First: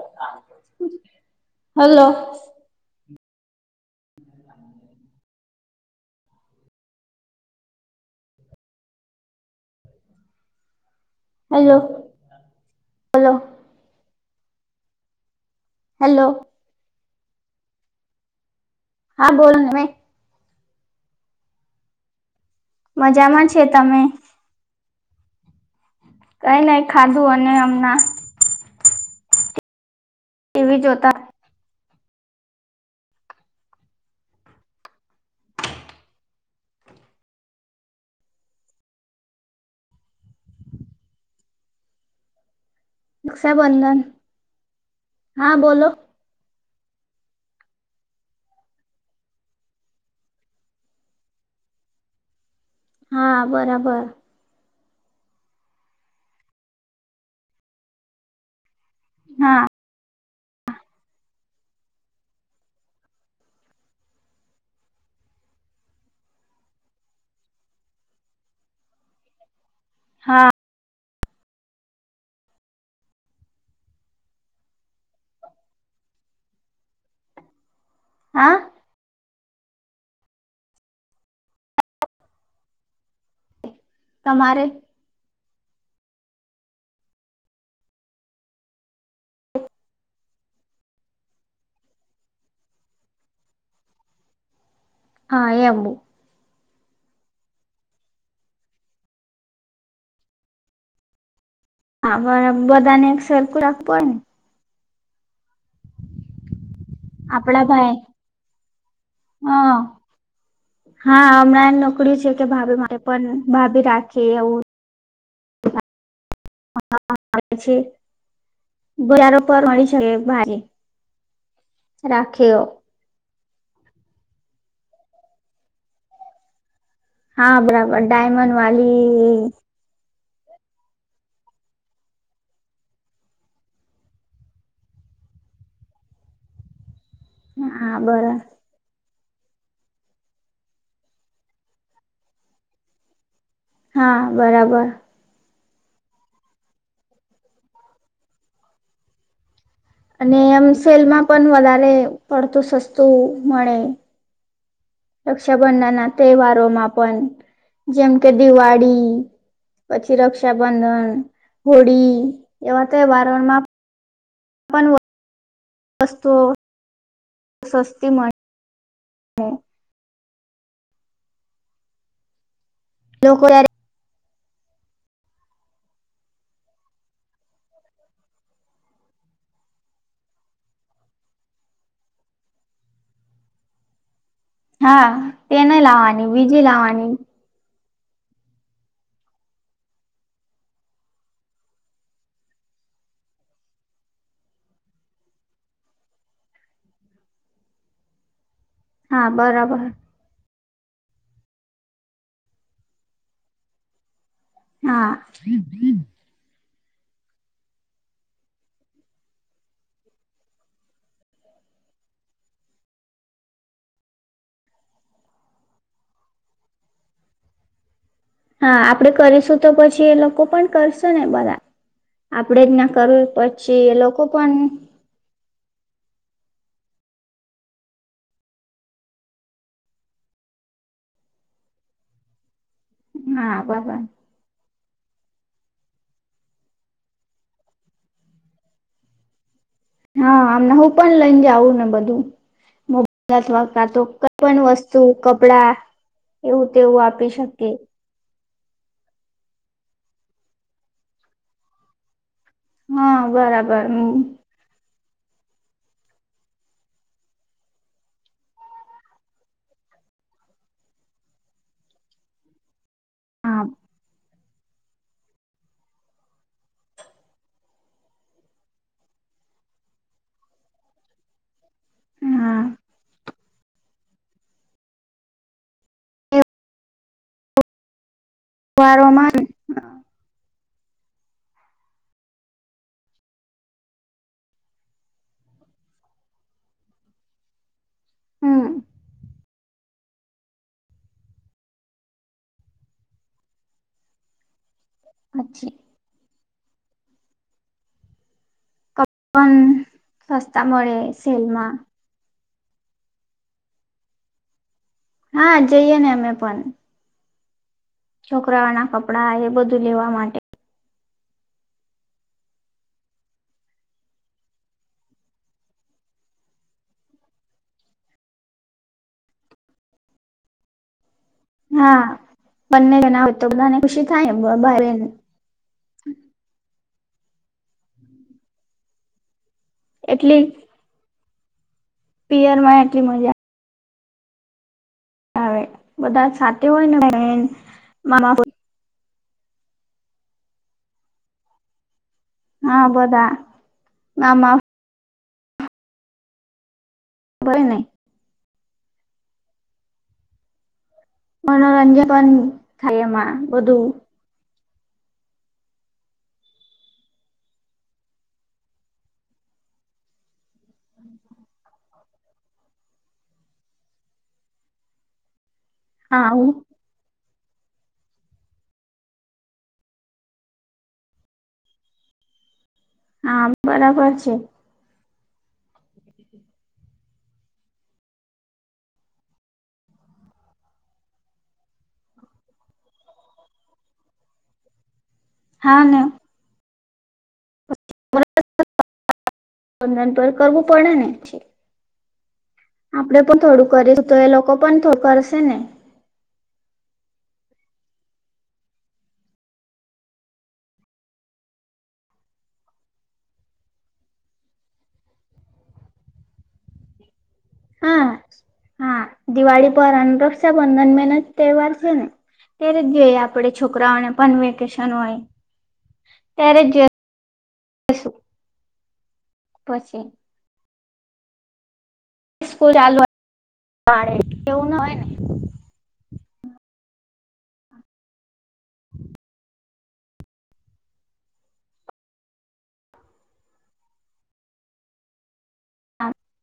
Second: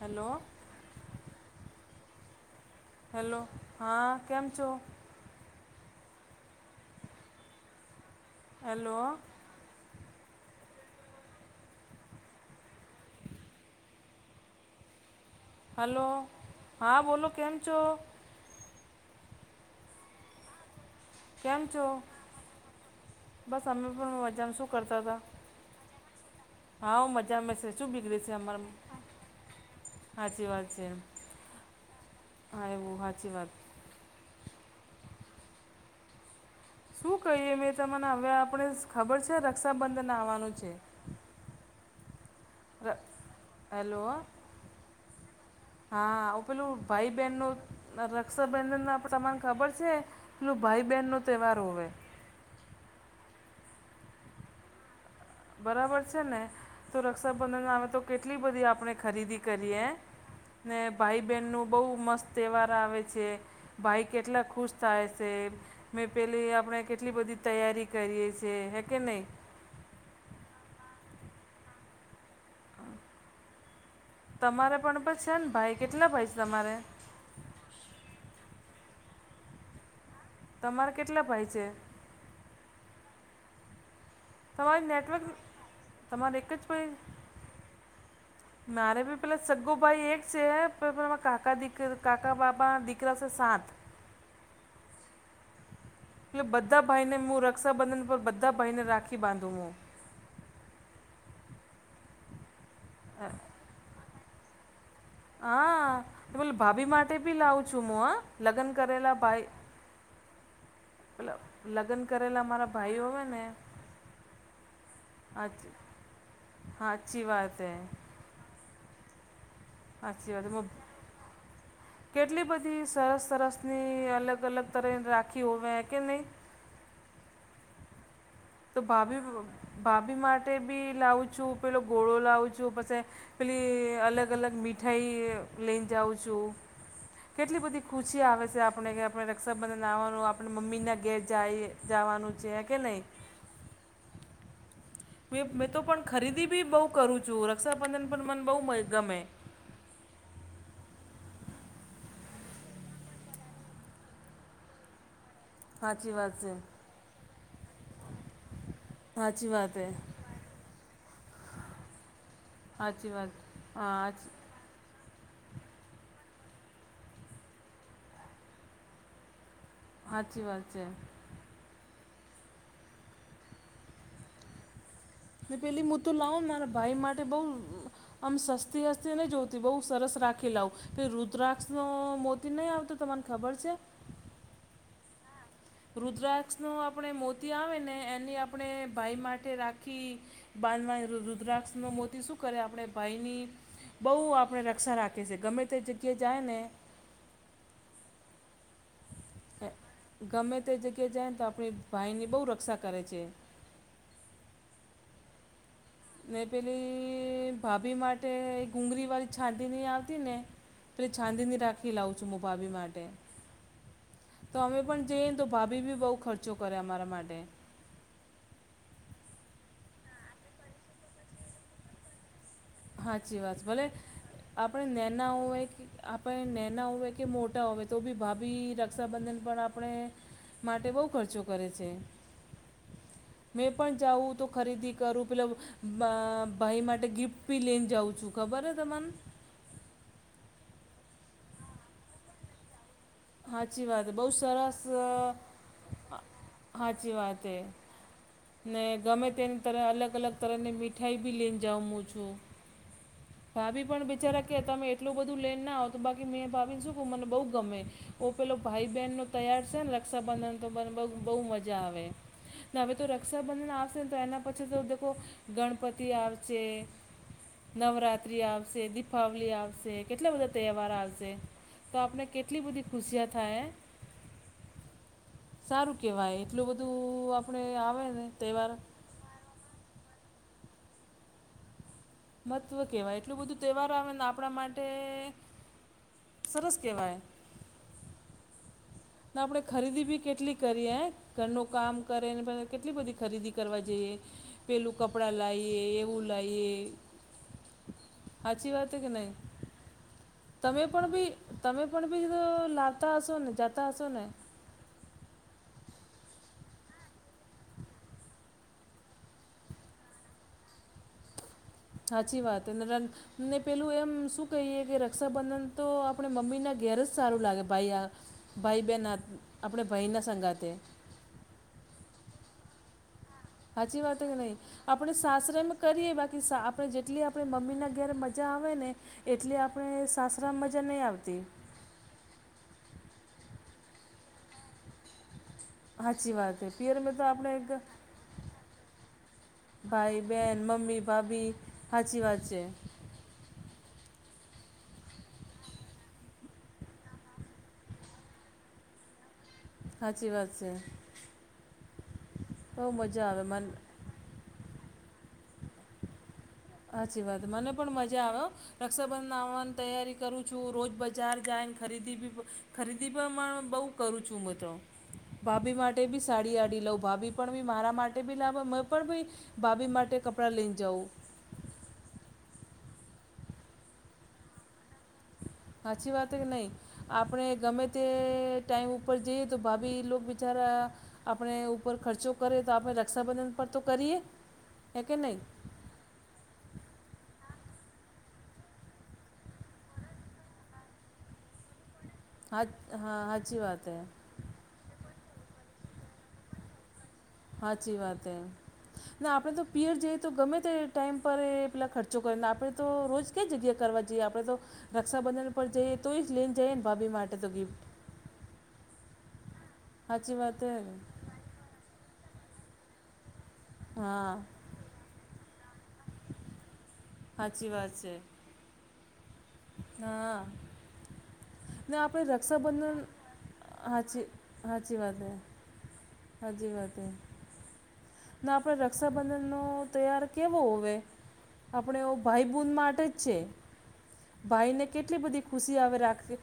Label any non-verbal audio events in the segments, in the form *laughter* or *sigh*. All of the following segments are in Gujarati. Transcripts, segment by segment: હેલો હલો હેલો હા કેમ છો. હેલો હલો હલો હલો હા બોલો કેમ છો. હા બોલ ને મેં કેમ છો. મજામાં છે, બસ અમે તમે પણ મજામાં શું કરતા હતા. કઈ નઈ હા ખાધું મજા અને મેશે શું હમણાં બીગડી સાચી વાત ટીવી છે. જોતા હ વ હાચી વાત શું કહીએ મેં તને હવે આપણે ખબર છે, રક્ષાબંધનન આવવાનું છે. *inaudible* રક્ષાબંધન હેલો હા બોલો હા આવું પેલું ભાઈ બહેનનુ રક્ષાબંધન આપ તમાને ખબર છે પેલું ભાઈ બહેન નો તહેવાર હોય. હા બરાબર બરાબર છે ને તો રક્ષાબંધન નામે તો કેટલી બધી આપણે ખરીદી હા કરીએ ને ભાઈ બહેનનું બહુ મસ્ત તહેવાર આવે છે. ભાઈ કેટલા ખુશ થાય છે. મેં પેલી આપણે કેટલી બધી તૈયારી કરીએ છ છેએ હે કે નહી હા તમારે પણ પછ છે ભાઈ કેટલા ભાઈ છે તમારે હા તમારે કેટલા ભાઈ છે. તમારે તમાર નેટવર્ક તમારે એક જ પ મારે ભી પેલા સગો ભાઈ એક છે કાકા દીક કાકા બાબા દીકરા છે, સાત હા એ અમબુ એટલે બધા ભાઈને હું રક્ષાબંધન પર બધા ભાઈને રાખી બાંધું હુ આ બધા ને એક સરકું રાખવું હોય, ને હા એ બ ભાભી માટે ભી આપડા લાવું છુ. ભાઈ હુ, હ લગ્ન કરેલા ભાઈ હ હા પેલા હમણાં લગ્ન નોકરી છે કરેલા કે મારા ભાભી માટે ભાઈઓ હોય પણ ભાભી રાખી એવુ અ આવે છે બજાર પર મળી શકે સાચી વાત ભાઈ હું કેટલી બધી સરસ સરસની અલગ અલગ તર રાખી હોવે કે નહી. હા બરાબર ડાયમંડ તો ભાભી વાલી ભાભી માટે બી લાવું છું પેલો ગોળો લાવું છું પછી પેલી અલગ અલગ મીઠાઈ લઈને જાઉં છુ. કેટલી બધી હા ખુશી બરા આવે છે, આપણે કે આપણે રક્ષાબંધન આવવાનું આપણે મમ્મીના ઘેર જઈ જવાનું છે, કે નહી. હા બરાબર મેં તો પણ ખરીદી બી બહુ કરું છું રક્ષાબંધન પણ મને બહુ ગમે અને એમ સલમાં પણ વધારે પડતું સસ્તું મળે રક્ષાબંધન ના સાચી વાત છે તહેવારોમાં પણ જેમ કે દિવાળી સાચી વાત છે પછી રક્ષાબંધન હોળી એવા તહેવારણમાં આ પણ વસ્ત સસ્તી મળે. હા. સાાચી વાત છે. લોકોક. *unintelligible* પેલી મો તોુ લાવો મારા ભાઈ માટે બહ આમ સસ્તી હસ્તી નહીં જોતી બહુ સરસ રાખી લાવું કે રુદ્રાક્ષ મોતી નહીં આવતો તમારે ખબર છે. હા તે નય લાવવાની બીજી લાવવાની. ત્યાં આવે ને એની આપણે ભાઈ માટે રાખી બાંધવા રુદ્રાક્ષ ન મોતી શું કરે આપણે ભાઈની બહુ આપણે રક્ષા રાખી છીએ ગમે તે જગ્યાએ જાય ને હા બરાબર. ગમે તે જગ્યાએ જાય ને તો આપણી ભાઈની બહુ રક્ષા કરે છે. હા. ને પેલી ભાભી માટે ગુંગળી વાળી છાંદની આવતી ને પેલે છાંદીની રાખી લાવં છું હું ભાભી માટે. તો અમે પણ જઈએ ને તો ભાભી બી બઉુ ખર્ચો કરે અમારા માટે. હા આપડે કરીશું તો પછી એ લોકો પણ કરશે ને બધા. આપડે જ ના કરવું પછી એ લોકો પણ નના હોય કે. આપણે નનેના હોય કે મોટા હોય તો બી ભાભી રક્ષાબંધન પણ આપણે માટે બહુ ખર્ચો કરે છે. હા મેં પણ બરાબર જાઉં તો ખરીદી કરું પેલા ભાઈ માટે ગિફ્ટ પી લઈને જાઉં છું ખબર હ ત મને. હા આમને હું પણ લઈને જ આવું ને બધું મો. અથવા ક સાચી તો વાત બહુ કઈ પણ સરસ વસ્તુ અ, કપડા એવું તેવું સાચી આપી વાત હે શકી. ને ગમે તેની તર અલગ અલગ તરની મીઠાઈ ભી લઈને જું છું. હા બરાબર ભાભી પણ હમ બિચારા કે તમે એટલું બધું લેને ના આવ તો બાકી મેં ભાવીને શું મને બહુ ગમે પેલો ભાઈ બહેનનો તૈયાર છે ને રક્ષાબંધન તો બહુ મજા આવે હવે. તો હા રક્ષાબંધન આવશે ને તો એના પછી તો દેખો ગણપતિ આવશે નવરાત્ર્રી આવશે, દિપાવલી આવશે કેટલા બધા તહેવાર આવશે. તો આપને કેટલી હા બધી ખુશિયા થાય. સારું કેવાય એટલું બધું આપડે આવે ને તહેવાર પારમાં. *unintelligible* મહત્ત્વ કહેવાય એટલું બધું તહેવારો આવે ને આપણા માટે સરસ કહેવાય. હમ્મ. આપણે ખરીદી બી કેટલી કરીએ. ઘરનું કામ કરે ને કેટલી બધી ખરીદી કરવા જઈએ. પેલું કપડાં પછી લાઈએ એવું લાવએ. સાચી વાત કે નહી? પણ સસ્તા તમે મળે પણ ભી સેલમાં તમે પણ બીધ લતા અસુને જતાા હસો ને. હા જઈએ ને અમે પણ. છોકરાઓ ના કપડા એ બધું લેવા માટે. સાચી વાત એ ર ને પેલું એમ શું કહીએ કે રક્ષાબંધન તો આપણે મમ્મીના ઘેર જ સારું લાગે ભાઈ આ ભાઈ બહેન આપણે ભાઈના સંગાતે. હા બંને જ ના હોય તો બધાને ખુશી થાય. સસરા માં કરી બાકી આપણે જેટલી આપણે મમ્મીના ઘેરે મજા આવે ને એટલી આપણે સાસરામાં મા જન આવતી પિયર માં એટલી મજા આવે બધા સાચચી વાત હ સાથે હોય પયાર ને મે તો બહેન આપણે એક મામા ભાઈ બેહેન મમ્મી ભાભી સાચી વાત છે હા બોધા નામ ભય નહી સાાચી વાત છે મનોરંજન પણ બહુ ખાય મજા એમાં આવે મન બધું સાચી વાત મને પણ મજા આવ્યો રક્ષાબંધન આવવાની તૈયારી કરું છું રોજ બજાર જાય ખરીદી બી ખરીદી પણ બહુ કરું છું મ તો ભાભી માટે બી હા સાડી આડી લઉં ભાભી પણ બી મારા માટે બી લાભ હો મેં પણ બી ભાભી માટે કપડાં લઈને જાઉં હા બરાબર છે હછી વાત કે નહી આપણે ગમે તે ટાઈમ ઉપર જઈએ તો ભાભી બિચારા આપણે ઉપર ખર્ચો કરે તો આપણે રક્ષાબંધન પર તો કરીએ હે કે નહીં હા ન વંદન પર કરવું પડે ને હા હા આપડે પણ સાચી થોડું વાત હે કરીશું તો એ લોકો પણ થોડું કરશે ને હાચી વાત હૈ ના આપણે તો પિયર જઈએ તો ગમે તે ટાઈમ પર એ પેલા ખર્ચો કરીને આપણે તો રોજ ક જગ્યા કરવા જઈએ આપણેે તો રક્ષાબંધન પર જઈએ તો એ જ લઈને જઈએ ને ભાભી માટે તો ગી હા હા દિવાળી પર અને સાચી વાત હે રક્ષાબંધન ને મેનત તહેવાર છે ને તે્યારે જ આપ આપે છોકરાઓને હા પણ વેકેશન હોય ત્યારે સાચી વાત છે પછી હા નાને આપણે સ્કૂલ રક્ષાબંધન ચાલુ હાચી એવું ના હોય સાાચી ને વાત હ હાજી વાત ના આપણે રક્ષાબંધનનો તૈયાર કેવો હવે આપણે એવો ભાઈ બૂન માટે જ છે ભાઈ ને કેટલી બધી ખુશી આવે રાખી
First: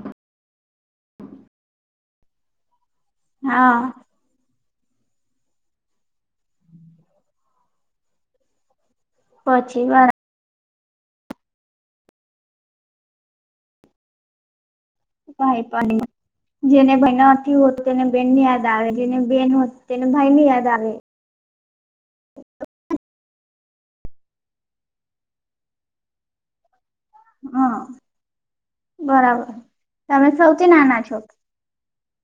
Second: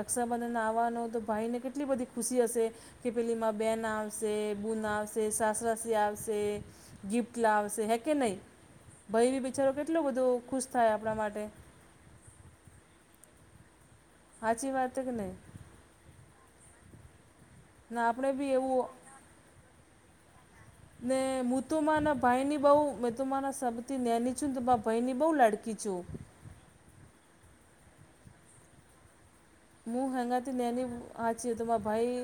રક્ષાબંધન આવવાનો તો ભાઈને કેટલી બધી ખુશી હશે કે પેલીમાં હા બેન આવશે બૂ ના આવશે છે સાસરા સિ આબશે ગિફ્ટ લાવશે હે કે નહી ભયવી બિચારો પછી કેટલો વાર બધો ખુશ થાય આપણા માટે હાચી વાત કે નહીં ભપ ન જેને બહેનો અથી હોતે ને બહેન આપણે ની બી યાદ એવું આવે જેને બેહેન હો ત તેને ભાઈ ની યાદ આવે ને હું તો માના ભાઈની બહુ મેં તો માના સૌથી નેની છું ને તો મા ભાઈની બહુ લડકી છું હા બરાબર હું તમે હેંગાથી સૌથી નેની નાના છો અચ તમર ભાઈ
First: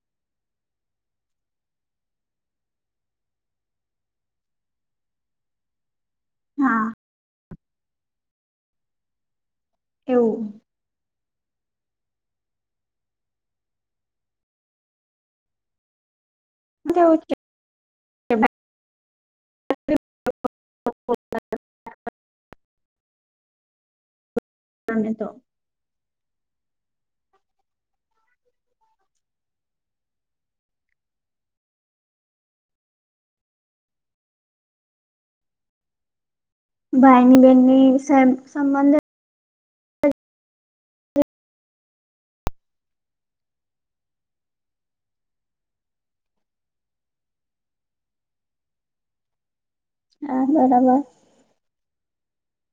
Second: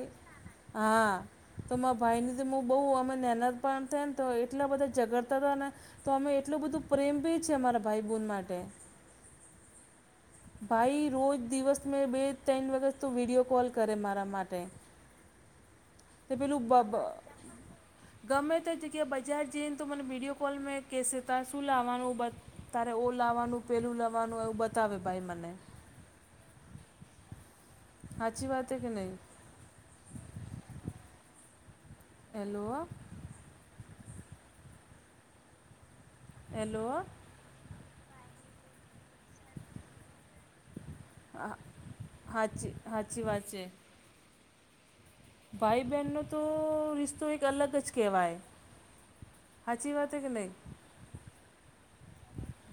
હા તો મા ભાઈ ની હ બહ અમે નહેનત પણ થયા ને તો એટલા બધા ઝગડતા હતા તો અમે એટલું હા બધું પ્રેમ બી છીએ અમારા ભાઈ બન માટે એવું ભાઈ રોજ દિવસ મેં બે ત્રણ વખત તો વિડીિયો કોલ કરે મારા માટે તે પેલુંબબ કેવું છે ગમે તે તો જેગ્યા બજાર જઈને તો મને વિડીયો કોલમાં કહેસે હતા શું લાવવાનું બધ તારે ઓ લાાવવાનું પેલું લાવવાનું એવું બતાવે તમને ભાઈ તો મને અાછી વાત હૈ કે નહી હેલો હેલો. બની સંબંધ. હ, હાચી, હાચી વાત છે. ભાઈ બેનનો તો રિશતો એક અલગ જ કેવાય. હાચી વાતે કે નઈ? *unintelligible*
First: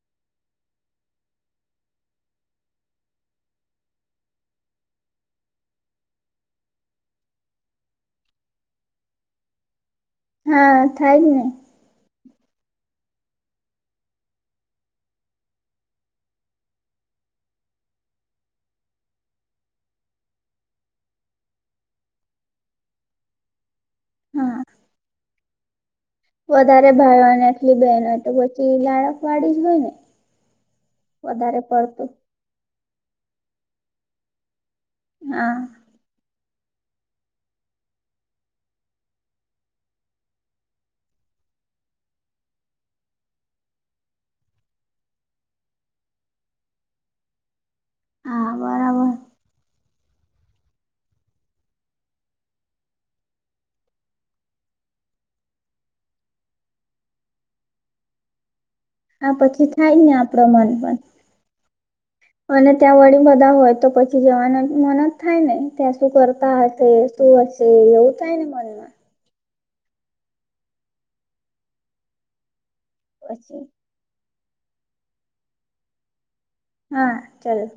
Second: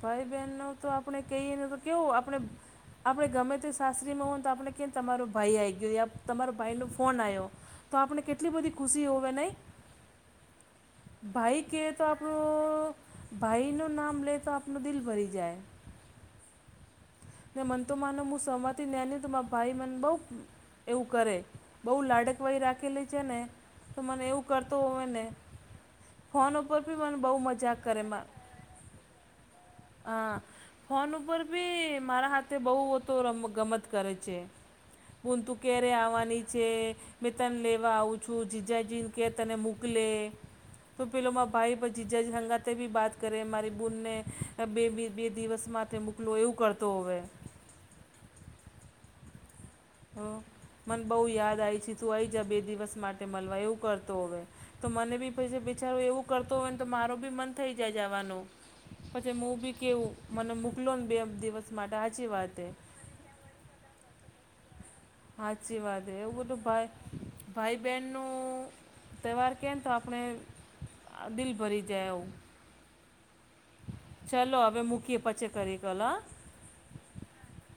ભાઈ બેનનો તો આપણે કહીએને તો કેવું આપણે આપણે ગમે તે સાસરીમાં હોય તો આપણે કે તમારો ભાઈ આયી ગયો તમારો ભાઈનો ફોન આયો. તો આપણે કેટલી બધી ખુશી હોવે નઈ. હા થાય જ ને ભાઈ કે તો આપણું ભાઈનું નામ લેતો આપ દિલ ભરી જાય. ને મન તો માનો હું સવાતી ન તો માર ભાઈ મને બો એવું કરે બો લાડકવાય રાખેલી છે ને. તો મને એવું હા કરતો હોય ને. ફોન ઉપર વધારે બી મને ભાઈઓ બોઉ અને એટલી મજાક કરે બહેન હોય માં તો પછી લાડક વાળી જ હોય ને હા. ફોન ઉપર વધારે ભી મા પડતું મારા હાથે બોઉ રમ ગમત કરે છે હુ તુ હા ક્યારે આવવાની છે. મેં તને લેવા આવું છું જીજાજીન કે તને મોકલે. તો પેલો મા ભાઈ પછી જજ હંગાતે બી બાત કરે મારી બૂનને બે બે દિવસમાં તે મૂકલો એવું કરતો હોવે. હા બરાબર હ, મન બો યાદ આવી છે તું આઈ જ બે દિવસ માટે મળવા એવું કરતો વે. તો મને બી પછી બિચારો એવું કરતો હોય ને તો મારો બી મન થઈ જાય જાવાનું. હા, પછી થાય ને આપડો મન મોકલો પણ ને બે દિવસ માટે સાચી વાત હે અને ત્યાં વળી બધા હોય તો પછી જવાનું મન જ થાય ને સાચી ત્યાં વાત શું હે એવું કરતા બધું હશે, ભાઈ શું હશે ભાઈ એવું બહેનનું થાય ને મનમાં. તહેવાર કેમ તો આપણે દિલ ભરી જાય એવું. પછી? ચલો હવે મૂકીએ પછી કરી કલ હ. હા, ચલ.